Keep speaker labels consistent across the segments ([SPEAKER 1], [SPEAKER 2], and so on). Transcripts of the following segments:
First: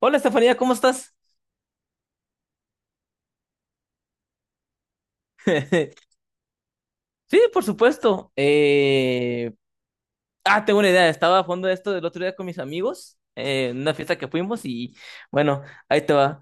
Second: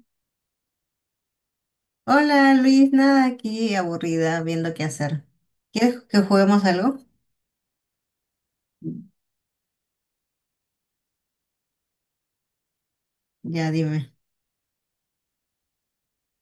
[SPEAKER 1] Hola Estefanía, ¿cómo estás?
[SPEAKER 2] Hola Luis, nada aquí aburrida viendo qué hacer. ¿Quieres que juguemos algo?
[SPEAKER 1] Sí, por supuesto. Ah, tengo una idea. Estaba a fondo de esto del otro día con mis amigos,
[SPEAKER 2] Ya
[SPEAKER 1] en una
[SPEAKER 2] dime,
[SPEAKER 1] fiesta que fuimos y bueno, ahí te va.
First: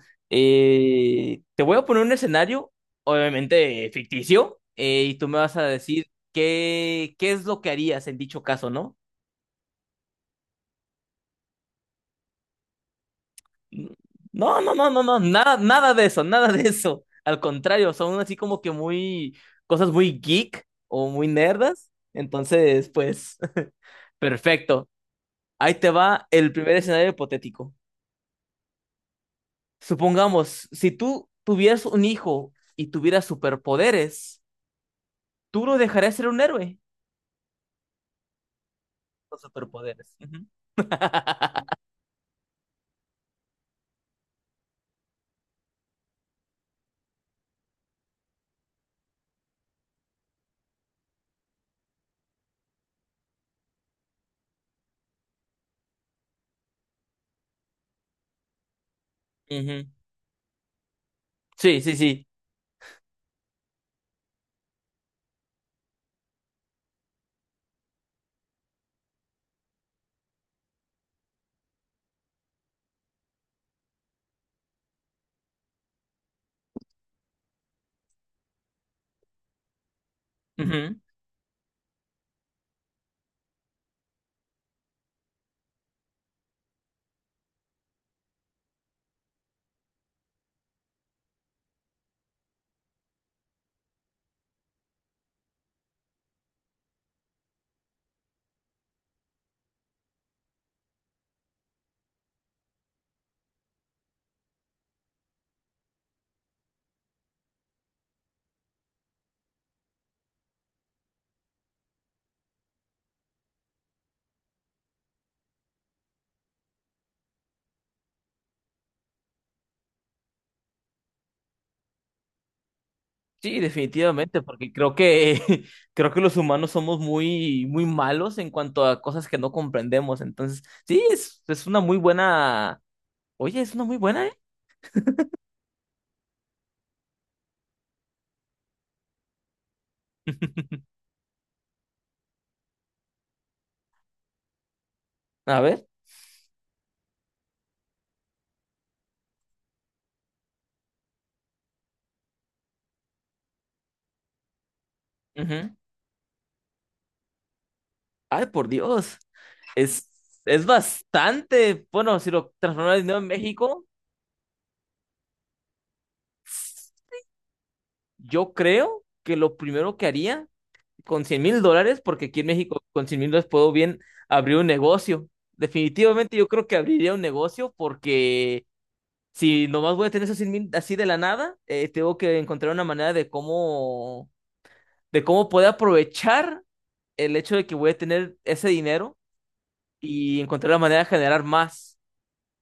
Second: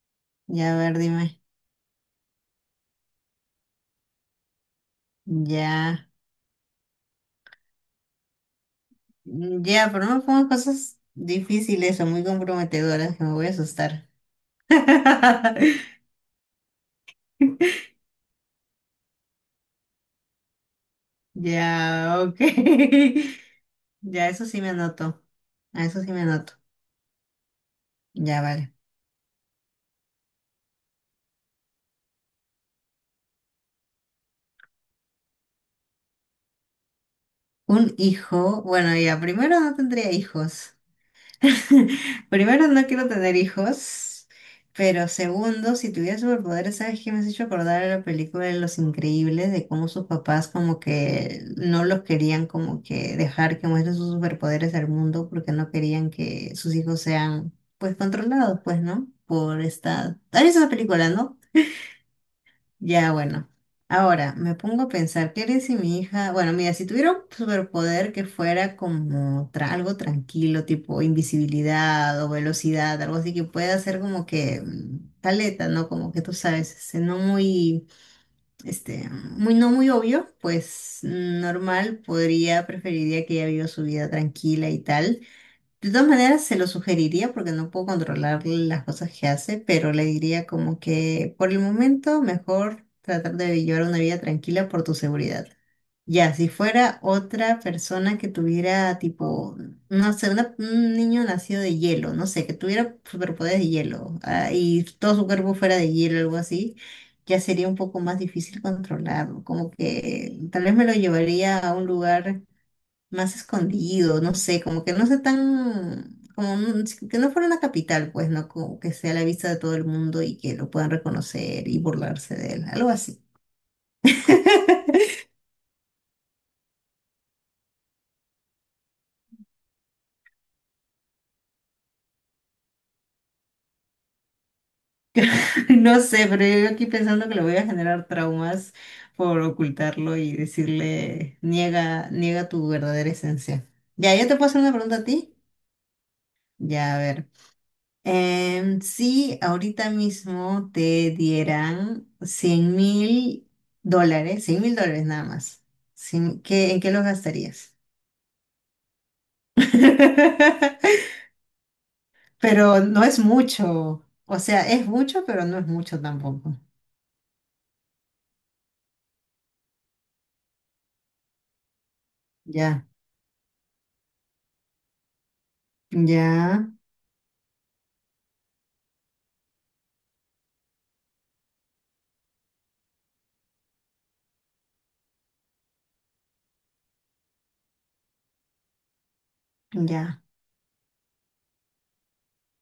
[SPEAKER 2] ya a ver, dime.
[SPEAKER 1] Te voy a poner un escenario, obviamente ficticio, y tú me vas a decir
[SPEAKER 2] Ya,
[SPEAKER 1] qué es lo que harías en dicho caso, ¿no?
[SPEAKER 2] ya, pero no me pongas cosas difíciles o muy comprometedoras que me voy a asustar.
[SPEAKER 1] No, no, no, no, no, nada, nada de eso, nada de eso. Al contrario, son así como que muy, cosas muy geek o muy nerdas.
[SPEAKER 2] Ya, ok.
[SPEAKER 1] Entonces, pues...
[SPEAKER 2] Ya, eso sí me
[SPEAKER 1] Perfecto.
[SPEAKER 2] anoto.
[SPEAKER 1] Ahí
[SPEAKER 2] A
[SPEAKER 1] te
[SPEAKER 2] eso sí me
[SPEAKER 1] va el
[SPEAKER 2] anoto.
[SPEAKER 1] primer escenario hipotético.
[SPEAKER 2] Ya, vale.
[SPEAKER 1] Supongamos, si tú tuvieras un hijo y tuvieras superpoderes, ¿tú lo dejarías ser un héroe?
[SPEAKER 2] Un hijo, bueno, ya,
[SPEAKER 1] Los
[SPEAKER 2] primero no tendría
[SPEAKER 1] superpoderes. Ujú.
[SPEAKER 2] hijos. Primero, no quiero tener hijos, pero segundo, si tuviera superpoderes, ¿sabes qué me has hecho acordar a la película de Los Increíbles? De cómo sus papás como que no los querían como que dejar que muestren sus superpoderes al mundo porque no querían que sus hijos sean pues controlados, pues, ¿no? Por
[SPEAKER 1] Ujú.
[SPEAKER 2] esta... ¿Has visto esa película, no?
[SPEAKER 1] Sí, sí, sí.
[SPEAKER 2] Ya, bueno. Ahora, me pongo a pensar, ¿qué haría si mi hija, bueno, mira, si tuviera un superpoder que fuera como algo tranquilo, tipo invisibilidad o velocidad, algo así que pueda ser como que caleta, ¿no? Como que tú sabes, este, no muy, este, muy, no muy obvio,
[SPEAKER 1] Ujú.
[SPEAKER 2] pues normal, podría, preferiría que ella viva su vida tranquila y tal. De todas maneras, se lo sugeriría porque no puedo controlar las cosas que hace, pero le diría como que por el momento mejor tratar de llevar una vida tranquila por tu seguridad. Ya, si fuera otra persona que tuviera tipo, no sé, un niño nacido de hielo, no sé, que tuviera superpoderes de hielo, ah, y todo su cuerpo fuera de hielo, algo así, ya sería un poco más difícil controlarlo. Como que tal vez me lo llevaría a un lugar más escondido, no sé, como que no sea tan, como sí, que no fuera una capital, pues, ¿no? Como que sea a la vista de todo el mundo y que lo puedan reconocer y burlarse de él, algo así.
[SPEAKER 1] Sí, definitivamente, porque creo que creo que los humanos somos muy muy malos en cuanto a cosas que no comprendemos. Entonces, sí, es una muy buena. Oye, es una muy buena, ¿eh?
[SPEAKER 2] No sé, pero yo aquí pensando que le voy a generar traumas por ocultarlo y decirle, niega, niega tu verdadera esencia. Ya, yo te puedo hacer una pregunta a ti.
[SPEAKER 1] A ver.
[SPEAKER 2] Ya, a ver. Si ahorita mismo te dieran $100.000, $100.000 nada más,
[SPEAKER 1] Ujú.
[SPEAKER 2] ¿en qué los gastarías?
[SPEAKER 1] Ay, por Dios. Es, es bastante, bueno, si lo
[SPEAKER 2] Pero
[SPEAKER 1] transformara en
[SPEAKER 2] no
[SPEAKER 1] dinero
[SPEAKER 2] es
[SPEAKER 1] en México,
[SPEAKER 2] mucho, o sea, es mucho, pero no es mucho tampoco.
[SPEAKER 1] yo creo que lo primero que haría con $100,000, porque aquí en México
[SPEAKER 2] Ya,
[SPEAKER 1] con $100,000 puedo bien abrir un negocio. Definitivamente yo
[SPEAKER 2] ya,
[SPEAKER 1] creo que abriría un negocio porque si nomás voy a tener esos 100,000 así de la nada, tengo que encontrar una manera de cómo poder aprovechar el hecho de que voy a tener ese dinero
[SPEAKER 2] ya,
[SPEAKER 1] y encontrar la manera de generar más.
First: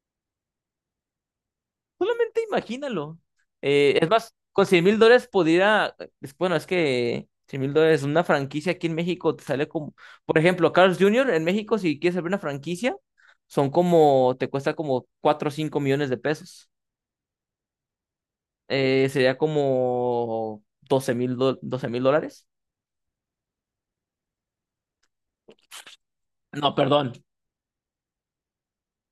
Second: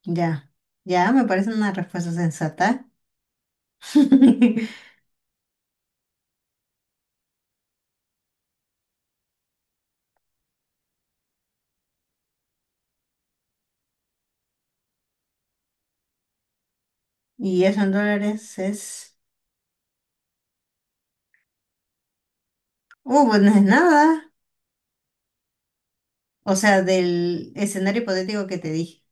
[SPEAKER 2] ya, ya, me parece una respuesta
[SPEAKER 1] Solamente
[SPEAKER 2] sensata.
[SPEAKER 1] imagínalo. Es más, con cien mil dólares podría, bueno, es que $100,000, una franquicia aquí en México te sale como, por ejemplo, Carlos Junior en México, si quieres abrir una franquicia, son como, te cuesta como 4 o 5 millones de pesos.
[SPEAKER 2] Y eso en dólares es,
[SPEAKER 1] Sería como 12,000, 12 mil dólares.
[SPEAKER 2] pues no es nada, o
[SPEAKER 1] No,
[SPEAKER 2] sea,
[SPEAKER 1] perdón,
[SPEAKER 2] del escenario hipotético que te dije,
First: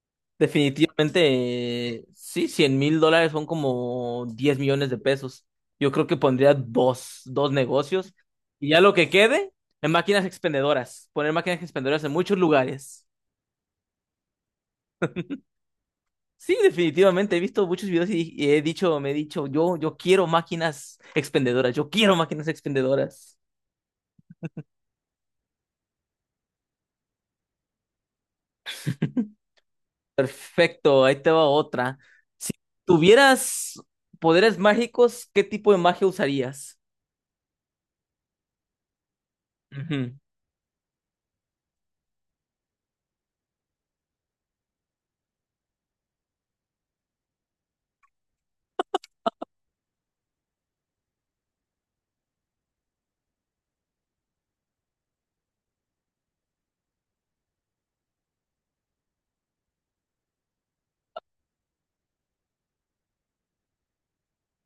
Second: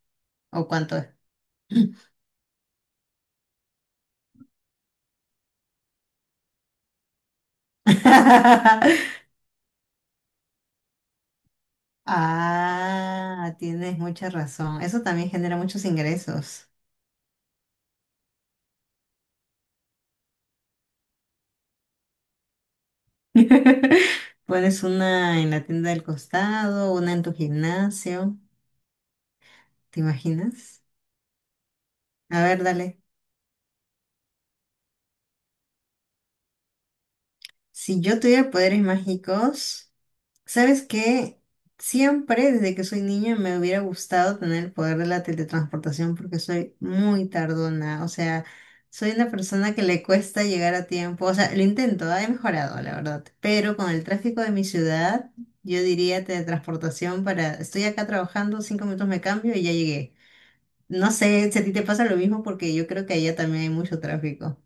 [SPEAKER 2] o cuánto es.
[SPEAKER 1] definitivamente, sí, $100,000 son como 10 millones de pesos. Yo creo que pondría dos negocios y ya lo que quede en máquinas expendedoras, poner máquinas expendedoras en muchos lugares.
[SPEAKER 2] Ah, tienes mucha razón. Eso también genera muchos
[SPEAKER 1] Sí,
[SPEAKER 2] ingresos.
[SPEAKER 1] definitivamente, he visto muchos videos y he dicho, me he dicho, yo quiero máquinas expendedoras, yo quiero máquinas expendedoras.
[SPEAKER 2] Pones una en la tienda del costado, una en tu gimnasio, ¿te imaginas?
[SPEAKER 1] Perfecto, ahí te va otra.
[SPEAKER 2] A
[SPEAKER 1] Si
[SPEAKER 2] ver, dale.
[SPEAKER 1] tuvieras poderes mágicos, ¿qué tipo de magia usarías?
[SPEAKER 2] Si yo tuviera poderes mágicos,
[SPEAKER 1] Ujú.
[SPEAKER 2] ¿sabes qué? Siempre desde que soy niña me hubiera gustado tener el poder de la teletransportación porque soy muy tardona, o sea, soy una persona que le cuesta llegar a tiempo, o sea, lo intento, ah, he mejorado, la verdad, pero con el tráfico de mi ciudad, yo diría teletransportación para, estoy acá trabajando, 5 minutos me cambio y ya llegué. No sé si a ti te pasa lo mismo porque yo creo que allá también hay mucho tráfico.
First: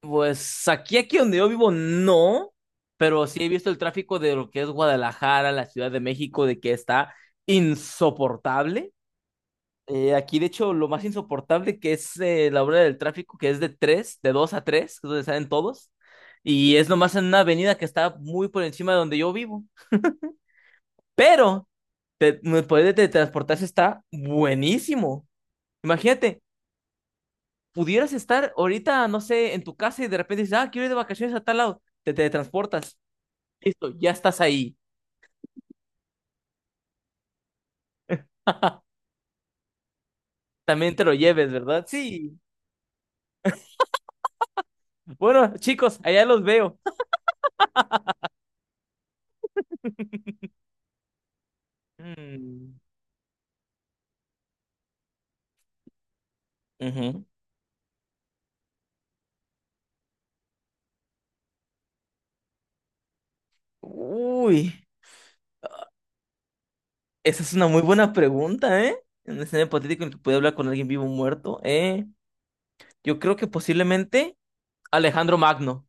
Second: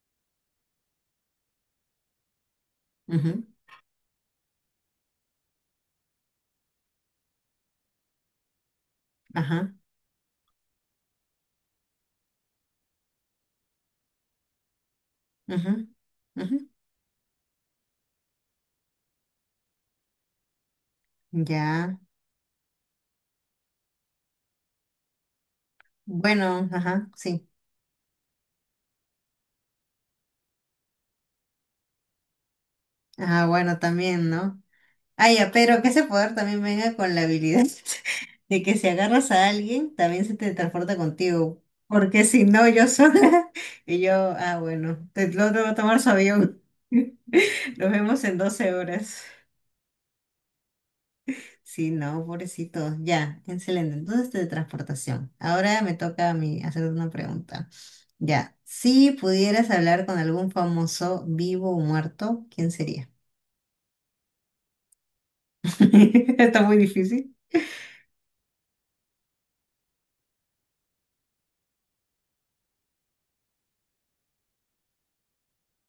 [SPEAKER 1] Pues aquí, aquí donde yo vivo, no, pero sí
[SPEAKER 2] Ujú,
[SPEAKER 1] he visto el tráfico de lo que es Guadalajara, la Ciudad de México, de que está insoportable.
[SPEAKER 2] ajá,
[SPEAKER 1] Aquí, de hecho, lo más insoportable que es la hora del tráfico, que es de 2 a 3, que es donde salen
[SPEAKER 2] ujú,
[SPEAKER 1] todos,
[SPEAKER 2] ujú,
[SPEAKER 1] y es nomás en una avenida que está muy por encima de donde yo vivo. Pero
[SPEAKER 2] ya,
[SPEAKER 1] poder de teletransportarse está buenísimo. Imagínate,
[SPEAKER 2] bueno, ajá, sí.
[SPEAKER 1] pudieras estar ahorita, no sé, en tu casa y de repente dices, ah, quiero ir de vacaciones a tal lado, te teletransportas.
[SPEAKER 2] Ah, bueno,
[SPEAKER 1] Listo, ya
[SPEAKER 2] también,
[SPEAKER 1] estás
[SPEAKER 2] ¿no?
[SPEAKER 1] ahí.
[SPEAKER 2] Ah, ya, pero que ese poder también venga con la habilidad de que si agarras a alguien, también se te
[SPEAKER 1] También
[SPEAKER 2] transporta
[SPEAKER 1] te lo lleves,
[SPEAKER 2] contigo.
[SPEAKER 1] ¿verdad?
[SPEAKER 2] Porque
[SPEAKER 1] Sí.
[SPEAKER 2] si no, yo sola. Y yo, ah, bueno, te,
[SPEAKER 1] Bueno,
[SPEAKER 2] lo tengo que
[SPEAKER 1] chicos,
[SPEAKER 2] tomar su
[SPEAKER 1] allá los
[SPEAKER 2] avión.
[SPEAKER 1] veo.
[SPEAKER 2] Nos vemos en 12 horas. Sí, no,
[SPEAKER 1] Mm,
[SPEAKER 2] pobrecito. Ya, excelente. Entonces, teletransportación. Ahora me toca a mí hacer una
[SPEAKER 1] ujú.
[SPEAKER 2] pregunta. Ya, si pudieras hablar con algún famoso vivo o muerto, ¿quién sería?
[SPEAKER 1] Uy,
[SPEAKER 2] Está muy difícil.
[SPEAKER 1] esa es una muy buena pregunta, ¿eh? En un escenario hipotético en el que puede hablar con alguien vivo o muerto, ¿eh? Yo creo que posiblemente Alejandro Magno,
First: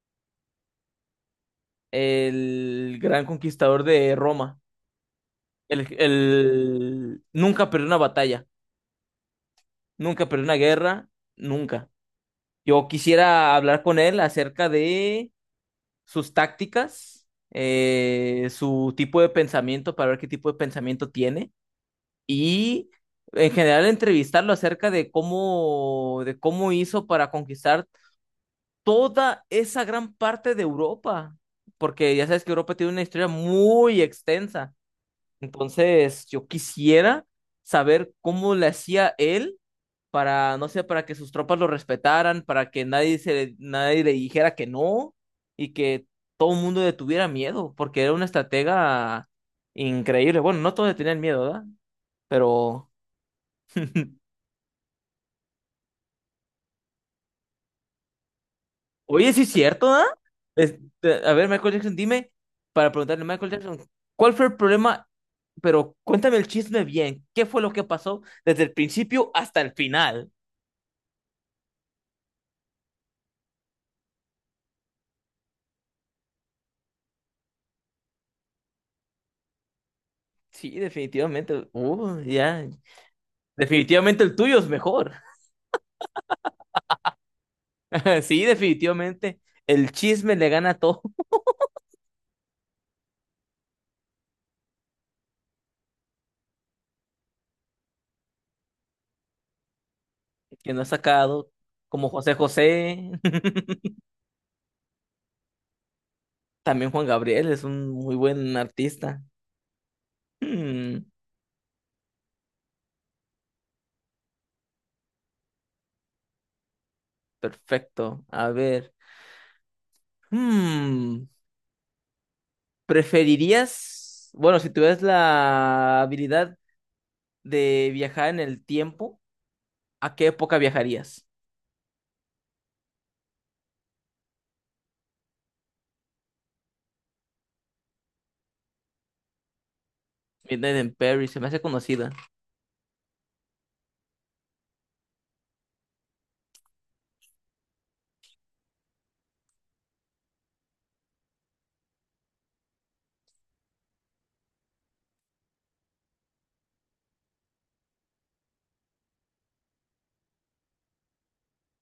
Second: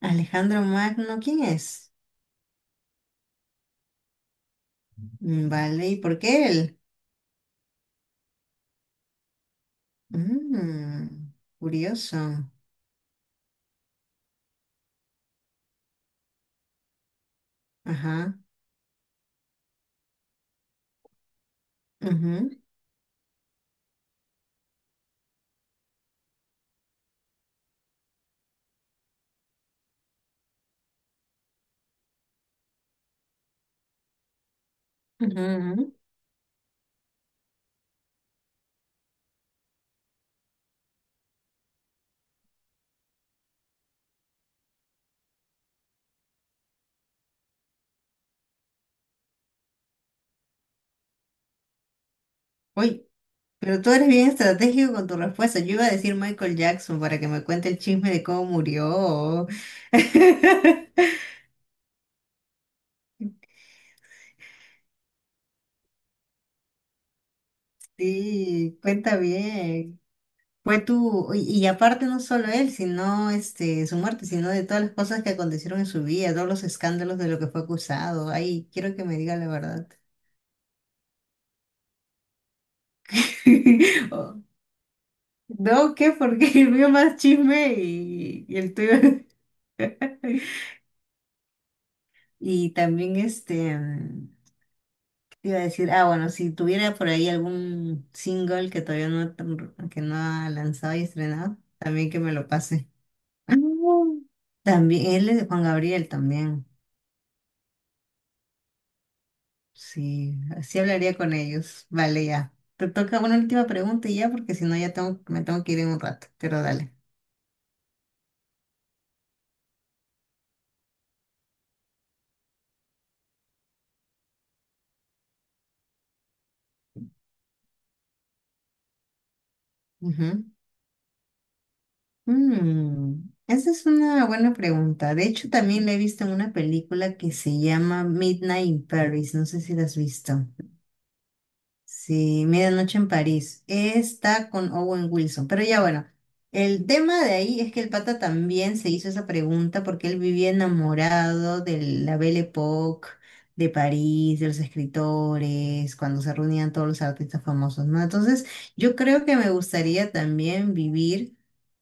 [SPEAKER 2] Alejandro Magno, ¿quién es?
[SPEAKER 1] el gran conquistador de Roma.
[SPEAKER 2] Mm, vale, ¿y por qué él?
[SPEAKER 1] Nunca perdió una batalla, nunca perdió una guerra,
[SPEAKER 2] Mm,
[SPEAKER 1] nunca.
[SPEAKER 2] curioso.
[SPEAKER 1] Yo quisiera hablar con él acerca de sus tácticas,
[SPEAKER 2] Ajá.
[SPEAKER 1] su tipo de pensamiento para ver qué tipo de pensamiento tiene
[SPEAKER 2] Ujú,
[SPEAKER 1] y en general entrevistarlo acerca de de cómo hizo para conquistar toda esa gran parte de Europa, porque ya sabes que Europa tiene una historia muy extensa.
[SPEAKER 2] ujú, ujú.
[SPEAKER 1] Entonces, yo quisiera saber cómo le hacía él para, no sé, para que sus tropas lo respetaran, para que nadie le dijera que no y que todo el mundo le tuviera miedo, porque era una estratega increíble. Bueno, no todos le tenían miedo, ¿verdad? Pero,
[SPEAKER 2] Uy, pero tú eres bien estratégico con tu respuesta. Yo iba a decir Michael Jackson para que me cuente el chisme de cómo
[SPEAKER 1] oye, sí
[SPEAKER 2] murió.
[SPEAKER 1] es cierto, ¿verdad? Este, a ver, Michael Jackson, dime, para preguntarle, Michael Jackson, ¿cuál fue el problema? Pero cuéntame el chisme bien, ¿qué fue lo que pasó desde el
[SPEAKER 2] Sí, cuenta
[SPEAKER 1] principio hasta el
[SPEAKER 2] bien.
[SPEAKER 1] final?
[SPEAKER 2] Fue tú, y aparte no solo él, sino este, su muerte, sino de todas las cosas que acontecieron en su vida, todos los escándalos de lo que fue acusado. Ay, quiero que me diga la verdad.
[SPEAKER 1] Sí, definitivamente. Ya. Definitivamente el tuyo es mejor.
[SPEAKER 2] No, ¿qué? Porque el mío más chisme
[SPEAKER 1] Sí,
[SPEAKER 2] y el tuyo.
[SPEAKER 1] definitivamente. El chisme le gana a todo.
[SPEAKER 2] Y también este, ¿qué te iba a decir? Ah, bueno, si tuviera por ahí algún single que todavía no, que no ha
[SPEAKER 1] Que no ha
[SPEAKER 2] lanzado y
[SPEAKER 1] sacado,
[SPEAKER 2] estrenado,
[SPEAKER 1] como
[SPEAKER 2] también que me
[SPEAKER 1] José
[SPEAKER 2] lo pase.
[SPEAKER 1] José.
[SPEAKER 2] Ah, también, él es de Juan Gabriel también.
[SPEAKER 1] También Juan Gabriel es un muy buen artista.
[SPEAKER 2] Sí, así
[SPEAKER 1] Hmm,
[SPEAKER 2] hablaría con ellos. Vale, ya. Te toca una última pregunta y ya, porque si no ya tengo, me tengo que ir en un rato, pero dale.
[SPEAKER 1] perfecto. A ver. Hmm, ¿preferirías, bueno, si tuvieras la habilidad de viajar en el tiempo, ¿a qué
[SPEAKER 2] Ujú.
[SPEAKER 1] época viajarías?
[SPEAKER 2] Mm, esa es una buena pregunta. De hecho, también la he visto en una película que se llama Midnight in Paris. No sé si la has visto.
[SPEAKER 1] Midnight in Paris, se me hace conocida.
[SPEAKER 2] Sí, Medianoche en París. Está con Owen Wilson. Pero ya bueno, el tema de ahí es que el pata también se hizo esa pregunta porque él vivía enamorado de la Belle Époque, de París, de los escritores, cuando se reunían todos los artistas famosos, ¿no? Entonces, yo creo que me gustaría también vivir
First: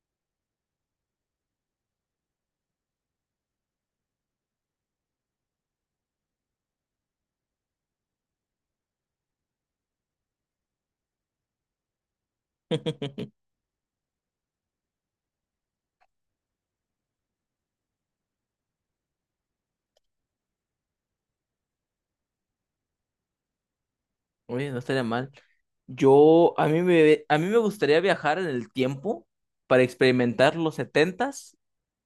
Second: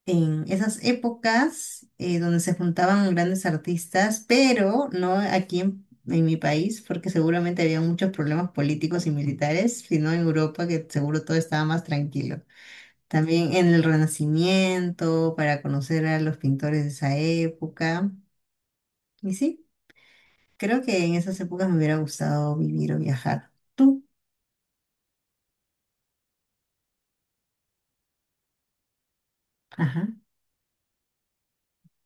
[SPEAKER 2] en esas épocas donde se juntaban grandes artistas, pero no aquí en mi país, porque seguramente había muchos problemas políticos y militares, sino en Europa, que seguro todo estaba más tranquilo. También en el Renacimiento, para conocer a los pintores de esa época. Y sí, creo que en esas épocas me hubiera gustado vivir o viajar. ¿Tú?
[SPEAKER 1] Oye, no estaría mal. Yo, a mí me gustaría viajar en el tiempo para
[SPEAKER 2] Ajá,
[SPEAKER 1] experimentar los setentas,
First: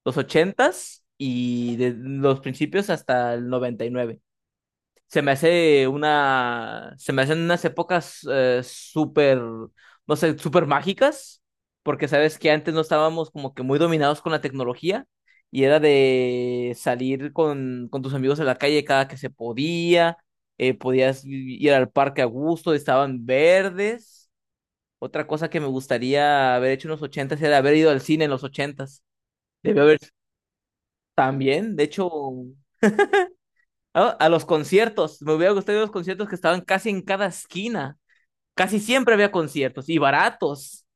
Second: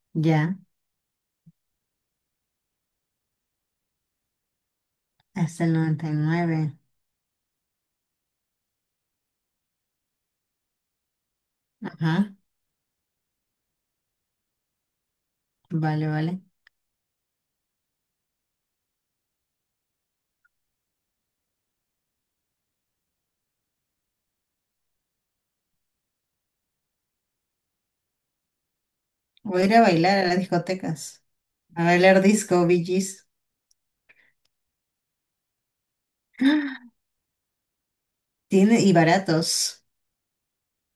[SPEAKER 1] los
[SPEAKER 2] ya,
[SPEAKER 1] ochentas y de los principios hasta el 99.
[SPEAKER 2] hasta el 99.
[SPEAKER 1] Se me hacen unas épocas súper, no sé, súper mágicas, porque
[SPEAKER 2] Ajá,
[SPEAKER 1] sabes que antes no estábamos como que muy dominados con la tecnología y era
[SPEAKER 2] vale, vale.
[SPEAKER 1] de salir con tus amigos a la calle cada que se podía, podías ir al parque a gusto, estaban verdes. Otra cosa que me gustaría haber hecho en los ochentas era haber ido al cine en los ochentas.
[SPEAKER 2] O ir a
[SPEAKER 1] Debió haber
[SPEAKER 2] bailar a las discotecas.
[SPEAKER 1] también, de
[SPEAKER 2] A
[SPEAKER 1] hecho,
[SPEAKER 2] bailar disco, Bee Gees.
[SPEAKER 1] a los conciertos, me hubiera gustado ir a los conciertos que estaban casi en cada esquina. Casi
[SPEAKER 2] Tiene, y
[SPEAKER 1] siempre había
[SPEAKER 2] baratos.
[SPEAKER 1] conciertos y baratos.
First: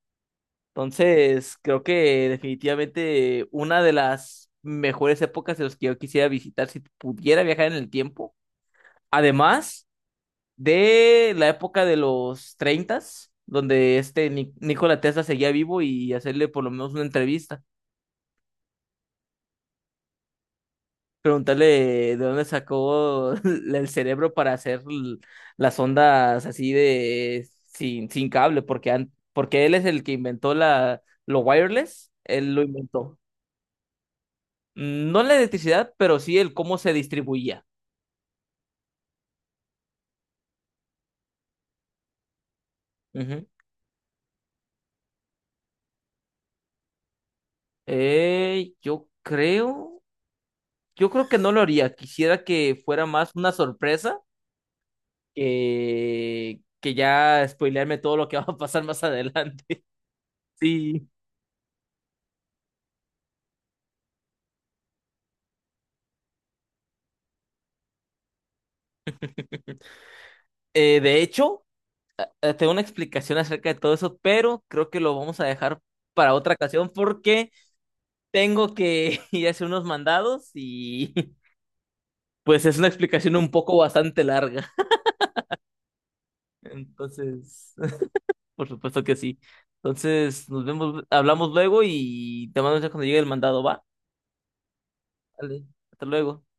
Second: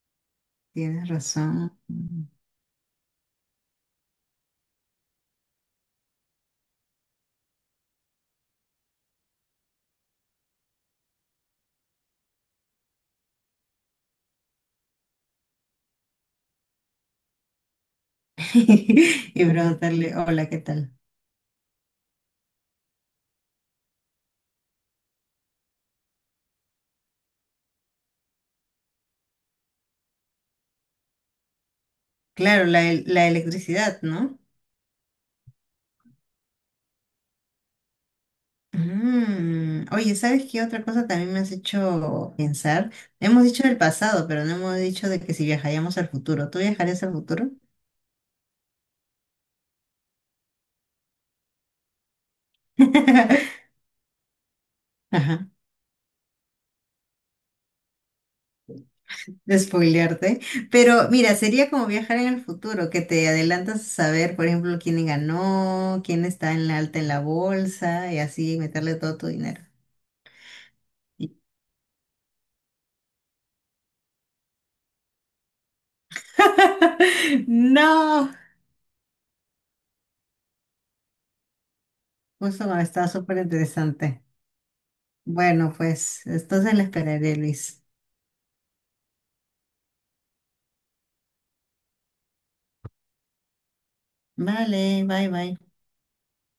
[SPEAKER 2] Tienes
[SPEAKER 1] Entonces,
[SPEAKER 2] razón.
[SPEAKER 1] creo que definitivamente una de las mejores épocas de los que yo quisiera visitar si pudiera viajar en el tiempo. Además de la época de los treintas donde este Nikola Tesla seguía vivo y hacerle por lo menos una entrevista.
[SPEAKER 2] Y preguntarle, hola, ¿qué tal?
[SPEAKER 1] Preguntarle de dónde sacó el cerebro para hacer las ondas así de sin cable, porque, porque él es el que inventó lo wireless, él lo
[SPEAKER 2] Claro,
[SPEAKER 1] inventó.
[SPEAKER 2] la electricidad, ¿no?
[SPEAKER 1] No la electricidad, pero sí el cómo se distribuía.
[SPEAKER 2] Mm, oye, ¿sabes qué otra cosa también me has hecho pensar? Hemos
[SPEAKER 1] Ujú.
[SPEAKER 2] dicho del pasado, pero no hemos dicho de que si viajaríamos al futuro. ¿Tú viajarías al futuro?
[SPEAKER 1] Eh, yo creo, yo creo que no lo haría. Quisiera que fuera más una sorpresa
[SPEAKER 2] Ajá.
[SPEAKER 1] que ya spoilearme todo lo que va a pasar más
[SPEAKER 2] De
[SPEAKER 1] adelante.
[SPEAKER 2] spoilearte,
[SPEAKER 1] Sí.
[SPEAKER 2] pero mira, sería como viajar en el futuro, que te adelantas a saber, por ejemplo, quién ganó, quién está en la alta en la bolsa y así meterle todo tu dinero.
[SPEAKER 1] De hecho. Tengo una explicación acerca de todo eso, pero creo que lo vamos a dejar para otra ocasión porque
[SPEAKER 2] No,
[SPEAKER 1] tengo que ir a hacer unos mandados y
[SPEAKER 2] justo
[SPEAKER 1] pues es
[SPEAKER 2] cuando
[SPEAKER 1] una
[SPEAKER 2] está
[SPEAKER 1] explicación
[SPEAKER 2] súper
[SPEAKER 1] un poco bastante
[SPEAKER 2] interesante.
[SPEAKER 1] larga.
[SPEAKER 2] Bueno, pues entonces la esperaré,
[SPEAKER 1] Entonces,
[SPEAKER 2] Luis.
[SPEAKER 1] por supuesto que sí. Entonces, nos vemos, hablamos luego y te mando un mensaje cuando llegue el mandado, ¿va?
[SPEAKER 2] Vale, bye, bye.
[SPEAKER 1] Vale, hasta luego.